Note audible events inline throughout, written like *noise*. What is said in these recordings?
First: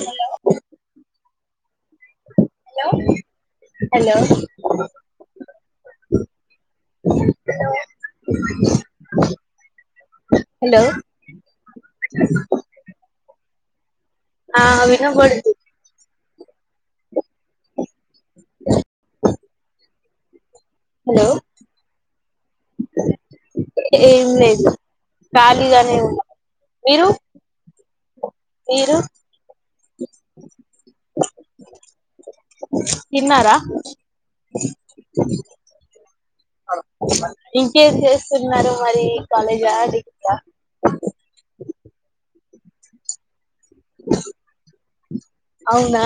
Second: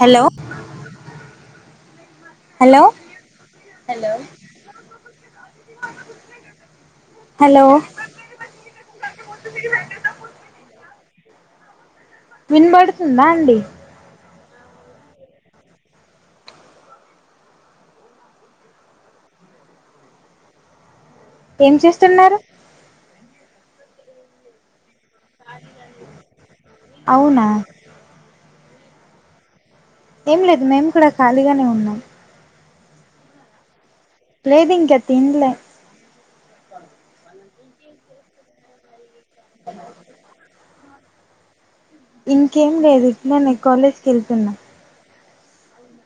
Hello hello hello hello మీ hello వినబడుతుందా అండి ఆ వినబడుద్ది హలో ఏం చే తిన్నారు ఏం లేదు ఖాళీగానే *unintelligible* మీరు? అవునా మీరు ఏం లేదు మేము కూడా ఖాళీగానే ఉన్నాం ఇన్నారా లేదీంగ్ కథన్లో ఇంకేం జేస్తున్నారు మరి? కాలేజా *unintelligible* ఇంకేం లేదు ఇంట్లోనే కాలేజ్ కెళ్తున్న. అవునా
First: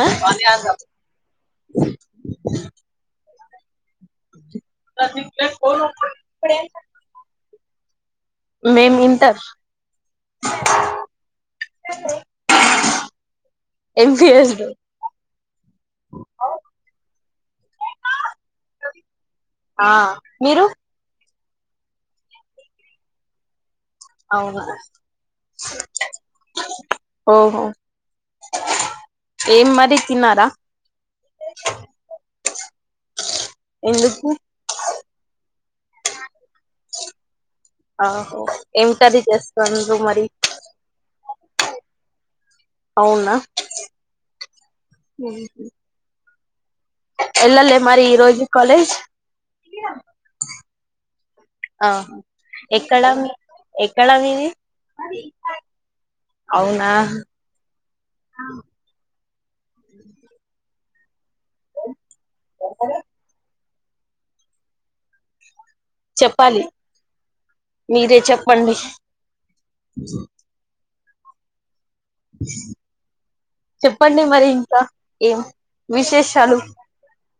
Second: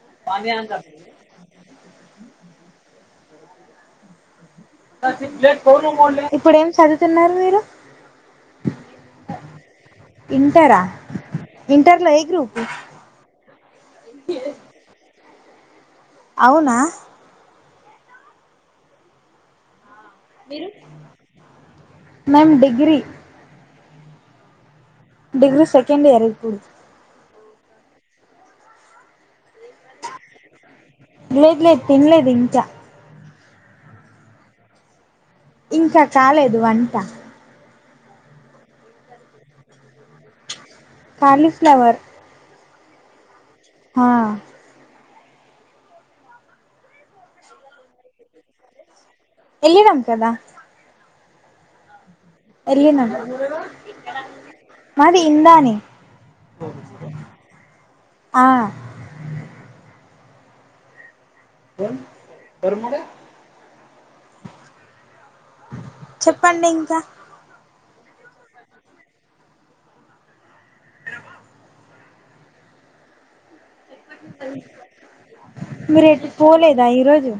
ఇప్పుడు ఏం చదువుతున్నారు మీరు మేము ఇంతర్ ఇంటరా ఇంటర్లో ఏ గ్రూపు ఎంపీఎస్ డడి అవునా? ఆ మీరు? మేమ్ డిగ్రీ అవును అ డిగ్రీ సెకండ్ ఇయర్ ఇప్పుడు ఓహో ఏం మరి తన్నారా లేదు లేదు తినలేదు ఇంకా ఎందుకు ఇంక కాలేదు వంట ఆహో ఏమి సది చేస్తా నువ్వు మరి కాలిఫ్లవర్ అవునా హ ఎళ్ళలే మరి ఈరోజు కాలేజ్? ఎలి రాం కదా ఆ ఎక్కడ వెళ్ళినం ఎక్కడ మీది మాది ఇందాని అవునా ఆ దెన్ చెప్పాలి చెప్పండి ఇంకా మీరే చెప్పండి హబ *unintelligible* మరి ఇంకా ఏం మీరు ఎటు విశేషాలు పోలేదా ఈరోజు?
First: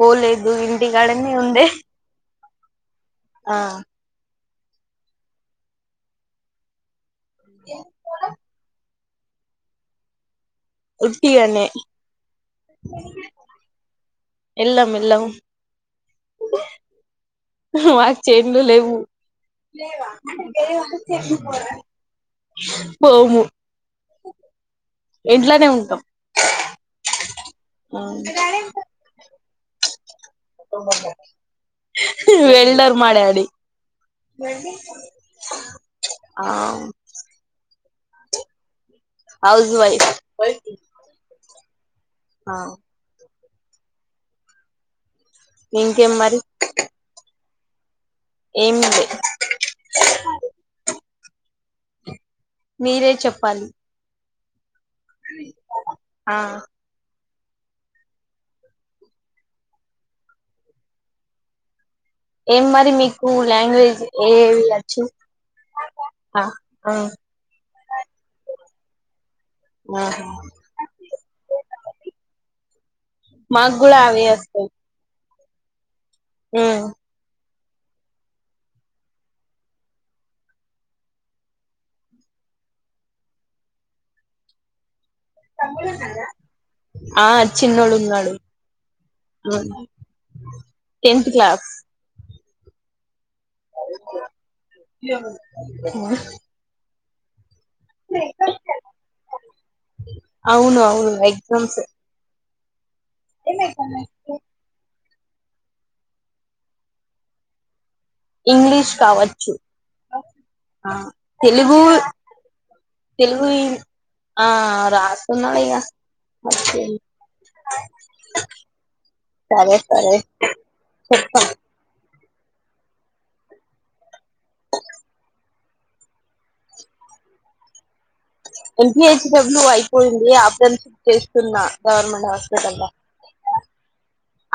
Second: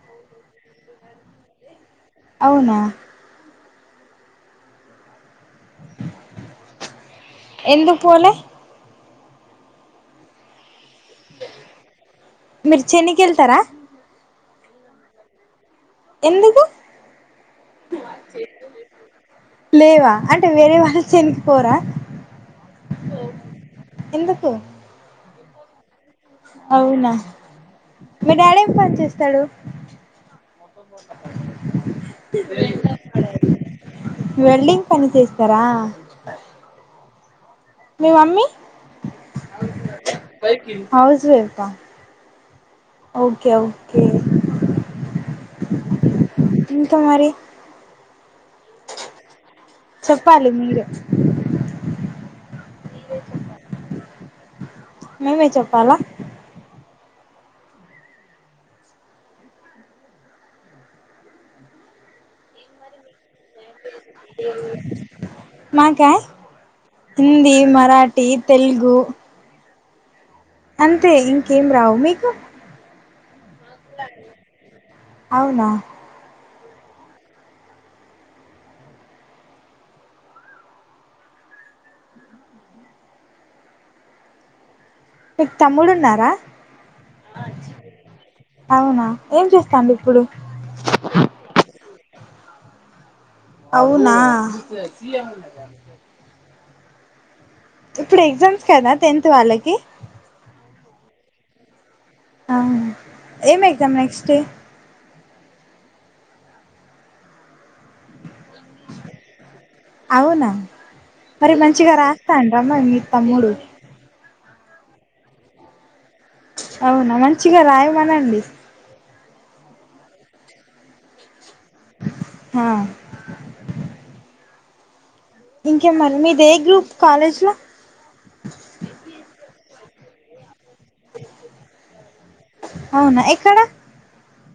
పోలేదు ఇంటికాడన్న ఉంది అవునా ఆ ఎందు పోలే ఉట్టిగన్నే మీరు చేనికి వెళ్తారా ఎలాం ఎల ఎందుకు మాకు చెంలు లేవు లేవా అంటే వేరే వాళ్ళు చేనికి పోరా పోము ఎందుకు ఇంట్లోనే ఉంటాం. అవునా మీ డాడీ ఏం పని చేస్తాడు వెల్డర్ మా డాడీ వెల్డింగ్ పని చేస్తారా ఆ మీ మమ్మీ హౌస్ వైఫ్ హౌస్వైఫ్ ఆ కే ఒక్కే ఇంకేం మరి ఇకా మరి ఏం లే *inaudible* చెప్పాలి మీరు మీరే చెప్పాలి మేమే చెప్పాలా ఆ ఏం మరి మీ మాకా ఆ ఆ హిందీ మరాఠీ తెలుగు ఆహా అంతే ఇంకేం రావు మీకు మాగ గుళ హవి అ అవునా ఆ మీకు తమ్ముడు ఉన్నారా ఆ చిన్నోడు ఉన్నాడు అవునా ఏం ఉమ్ చేస్తాండు ఇప్పుడు టెన్త్ క్లాస్ అవునా ఇప్పుడు ఎగ్జామ్స్ కదా టెన్త్ వాళ్ళకి ఎక్జామ్స్ ఆ ఏం ఎగదాం నెక్స్ట్ డే ఇంగ్లీష్ కావచ్చు అవునా ఆ మరి తెలుగు మంచిగా రాస్తండ మరి మీ తెలుగు తమ్ముడు ఇ- ఆ రాసన్నాళయగా అవునా మంచిగా రాయమన అండి సరే సరే చె హా ఇంకేమరి మీద ఏ గ్రూప్ కాలేజ్ లో L P H P W అయిపోయింది న్ప్ చేస్తున్నా గవర్నమెంట్ హాస్పిటల్ల్లో అవునా ఎక్కడ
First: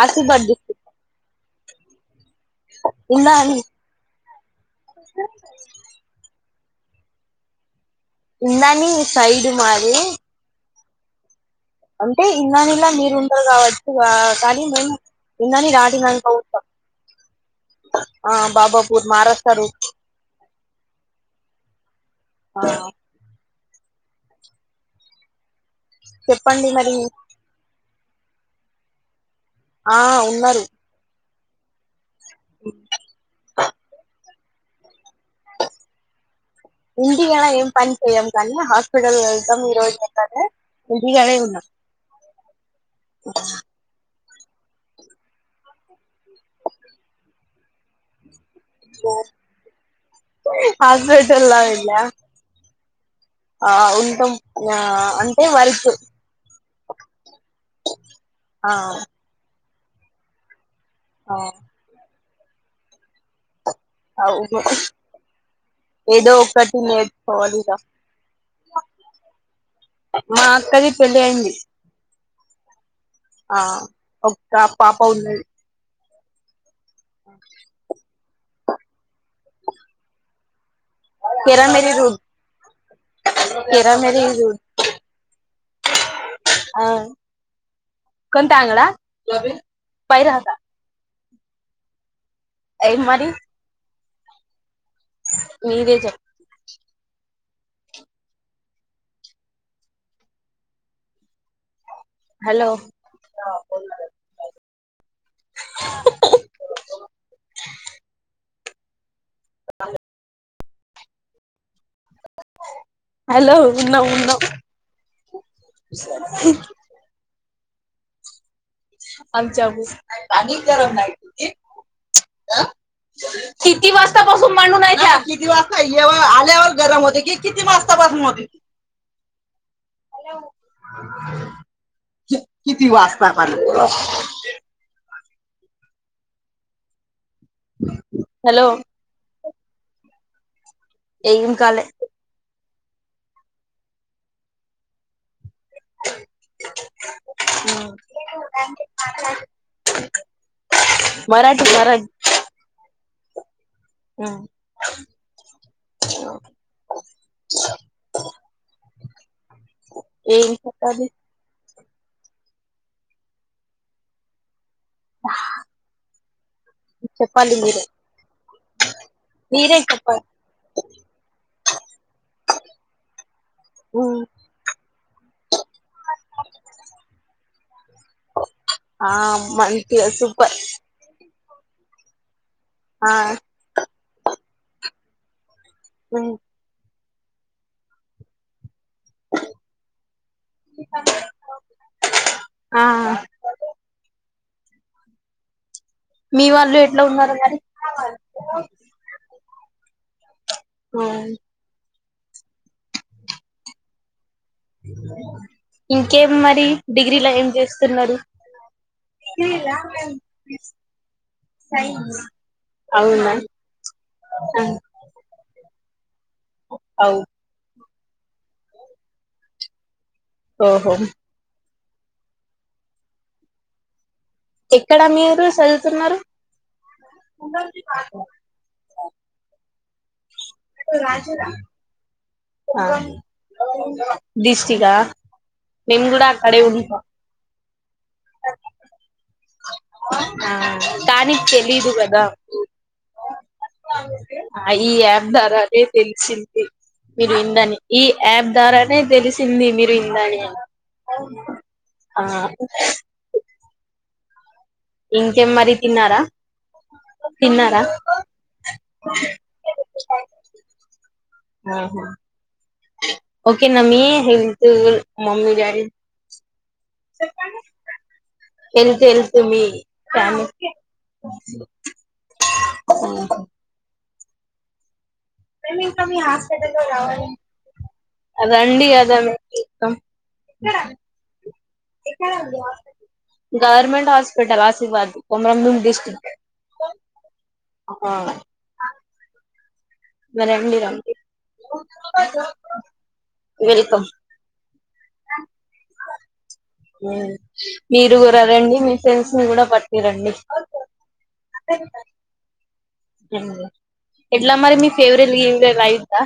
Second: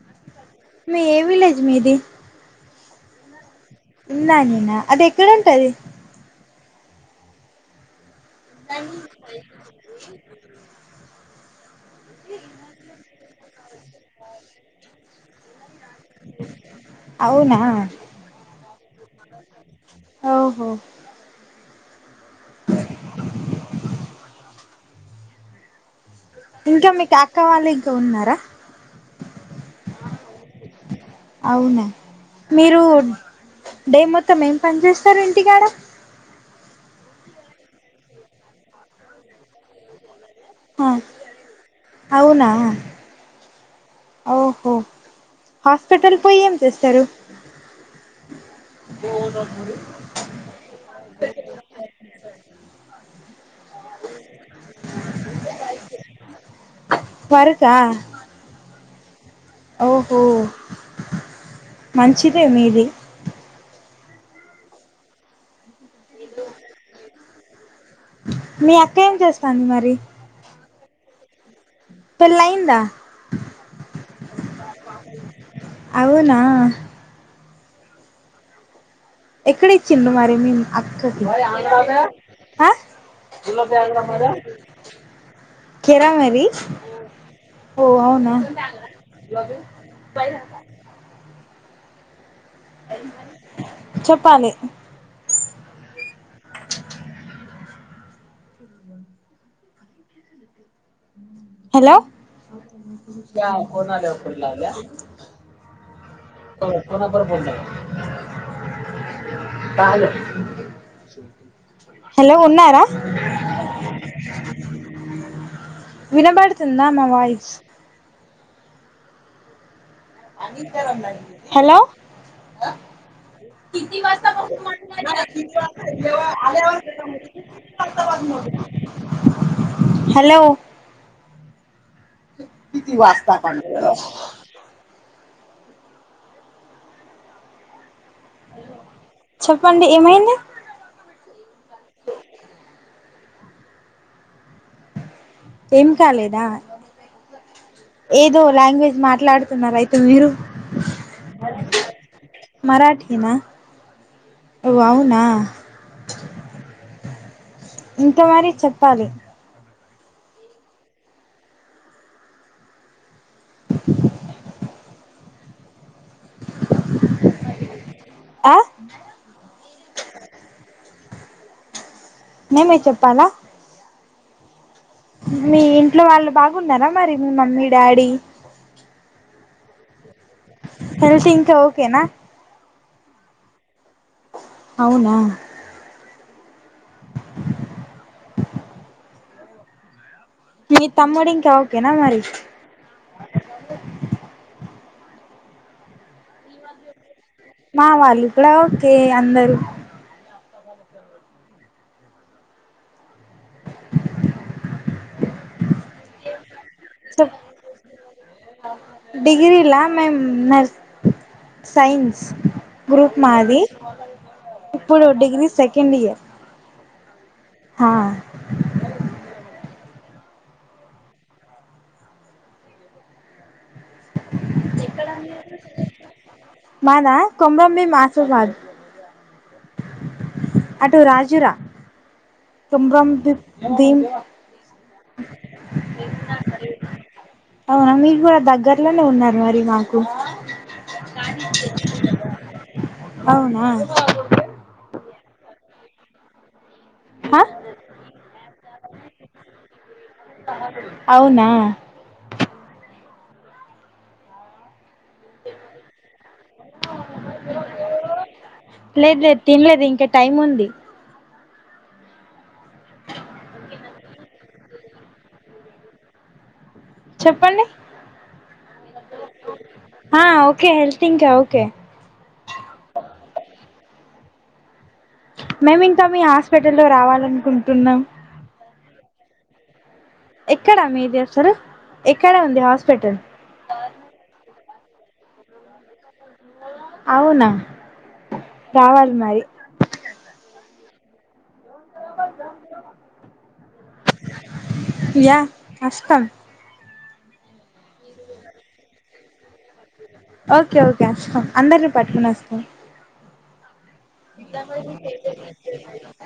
అస పర్జ మీ ఏ విలేజ్ మీది ఉన్నా ఉందా నిన్న అది ఎక్కడ ఉంటది ఇందాని సైడ్ మాది అంటే ఇందని ఇలా మీరు ఉంటారు కావచ్చు కానీ మేము ఇందని రా అవునా బాబా మహారాష్ట్ర ర ఓహో ఆ చెప్పండి ఇంకా మరి మీకు ఎక్కవాలి త ఉన్నర ఆ ఉన్నారు అవునా మీరు డే మోత మొత్తం ఏం పని చేస్తారు ఇంటికాడ ఇంటికలా ఏం పని చేయము కానీ హాస్పిటల్ వెళ్తాం ఈ రోజు ఎంటి కడన్నా ఆన్ ఓహో హాస్పిటల్ పోయి ఏం చేస్తారు హాస్పిటల్లా ఇలా ఆ ఉంటాం ఆ అంటే వర్క్ పద ఆ ఓహో ఓ మంచిద మీది ఆ ఉదో ఏదో ఒకటి న పోదికా మీ అక్క ఏం చేస్తాను మరి అది పెళ్ళి అయింది ఫలయిందా ఓ పాప ఉన్నాది అవునా ఎక్కడ ఇచ్చిడు మరి మీ ఆ కేరా మరి ఓ అవునా పై రాక ఎ మరి చెప్పాలి మీరే చెప్ప హలో హలో ప్పున్నర పోంద పాల హలో ఉన్నారా వినబడుతుందా మా వాయిస్ అ చబ హలో హలో కితి వాస్త కానీ *unintelligible* *inaudible* బ *inaudible* *unintelligible* హలో చెప్పండి ఏమైంది ఏం కాలే ఏం కాలేదా ఏదో లాంగ్వేజ్ మాట్లాడుతున్నారు అయితే మీరు మరాఠీ మరాఠీ మరాఠీ ఇనా ఓ అవునా ఇంత మరి చెప్పాలి ఏం చెప్పది చెప్పాది మీరు ఆ వీర కుప్ప న మీ చెప్పాలా ఆ మీ ఇంట్లో వాళ్ళు బాగున్నారా మరి మీ మమ్మీ డాడీ మంచింత సప హెల్త్ ఇంకా ఓకేనా ఆ అవునా వ మీ తమ్ముడింకా ఓకేనా మరి ఆ మీ వాళ్ళు ఎట్లా ఉన్నారు మరి మా వాళ్ళు కూడా ఓకే అందరు హ ఇంకేం మరి స డిగ్రీలో ఏం చేస్తున్నారు డిగ్రీలా మే న సైన్స్ గ్రూప్ అవునా మాది ఇప్పుడు డిగ్రీ సె కింది ఏ అవు ఆా ఓహో ఎక్కడ మీరు చదువుతున్నారు మానా కమరం మీ మాస భగ కుమ్రం భీం దిష్టిగా మేము కూడా అక్కడే ఉంటాం అవు అ కూడా దగ్గర్లోనే ఉన్నారు మరి మాకు ఆ కానీ తెలీదు కదా అవునా ఈ అన్నారానే తెలిసింది మీరు ఆ ఇందని ఈ యాప్ ద్వారానే తెలిసింది మీరు ఇందని అని అవునా ఆ ఇంకేం మరి తిన్నారా తిన్నారా లేదు లేదు తినలేదు ఇంకా టైం ఉంది ఆ ఓకే నమ్మీ హతు మమ్మీ ారి చెప్పండి ఎల్ తెల్ త ఆ ఓకే హెల్త్ ఇంకా ఓకే మేము ఇంకా మీ హాస్పిటల్ లో రావాలనుకుంటున్నాం ండి అదా మ ఎక్కడా మీది అసలు ఎక్కడ ఉంది హాస్పిటల్ గవర్మెంట్ హ ఆశీర్వాద్ కొమరంందూంగ్ డిస్క్ట్ అవునా రావాలి మరి రండి రండి *inaudible* *unintelligible* వెల్కమ్ యా కస్క మీరు కూడా ర రండి మీ ఫ్రెండ్స్ ని కూడా పట్ ఓకే ఓకే అష్టం అందరిని పట్టుకునేస్తాం జ అయిద్దా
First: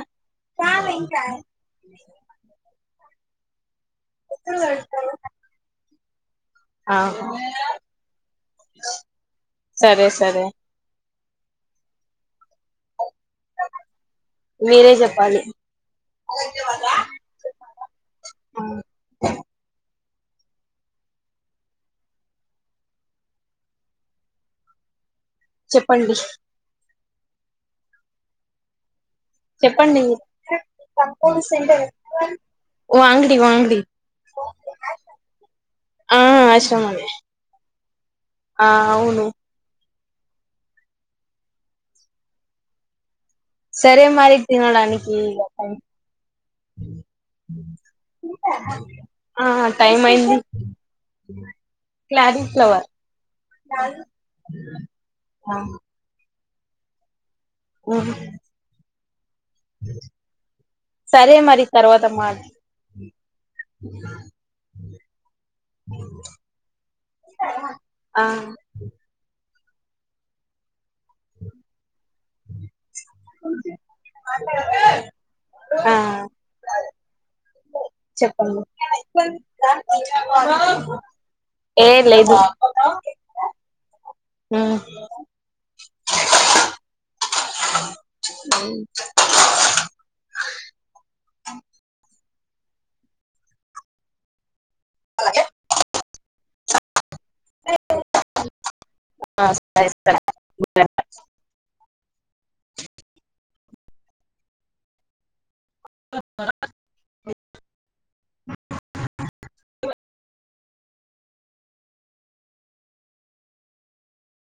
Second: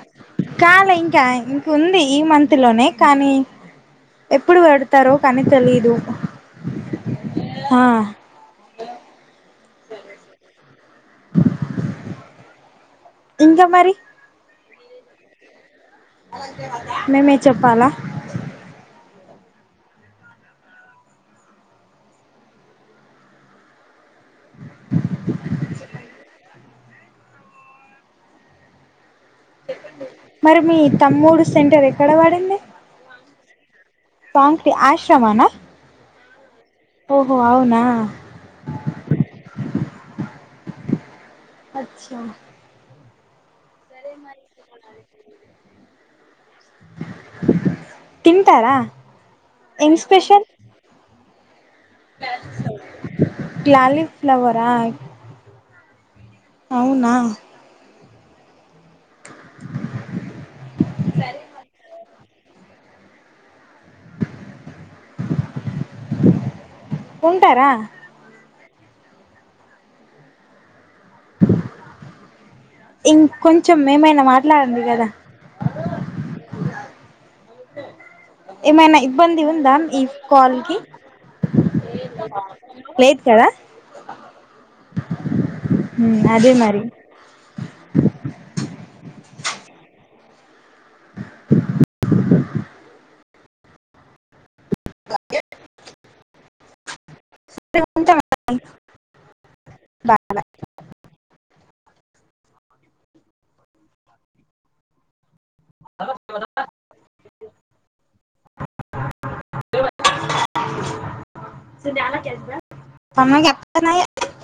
కాల ఇంకా ఇంక ఉంది ఈ మంత్ లోనే కానీ ఎప్పుడు పెడతారో కనీ తెలిదు ఆ సరే సరే ఇకా మరి మీరే చెప్పాలి మేమే చెప్పాలా చెప్పండి చెప్పండి మరి మీ తమ్ముడు సెంటర్ ఎక్కడ పడింది వాంగ్డి వాంగ్డి పాంక్టి ఆశ్రమానా ఆ ఆశ్రమ ఓహో అవునా ఆ అవును అచ్చా సరే మరికి తినడానికి ఇై తింటారా ఆ ఏం టైం అయింది స్పెషల్ ఇ *inaudible* *unintelligible* కాలిఫ్లవర్ లాలీఫ్లవరా అవునా మ్ సరే మరి తర్వాత మా *unintelligible* ఉంటారా ఆ ఇంకొంచెం ఏమైనా మాట్లాడండి కదా ఆ చెప్పండి ఏమైనా ఇబ్బంది ఉందా ఈ కాల్ కి ఏ లేదు లేదు కదా అదే మరి *unintelligible* అలాగే సరే సరే *inaudible* హలో *unintelligible*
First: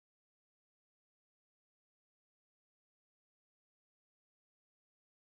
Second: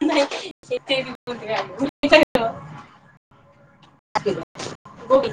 *unintelligible* ఇంకోటి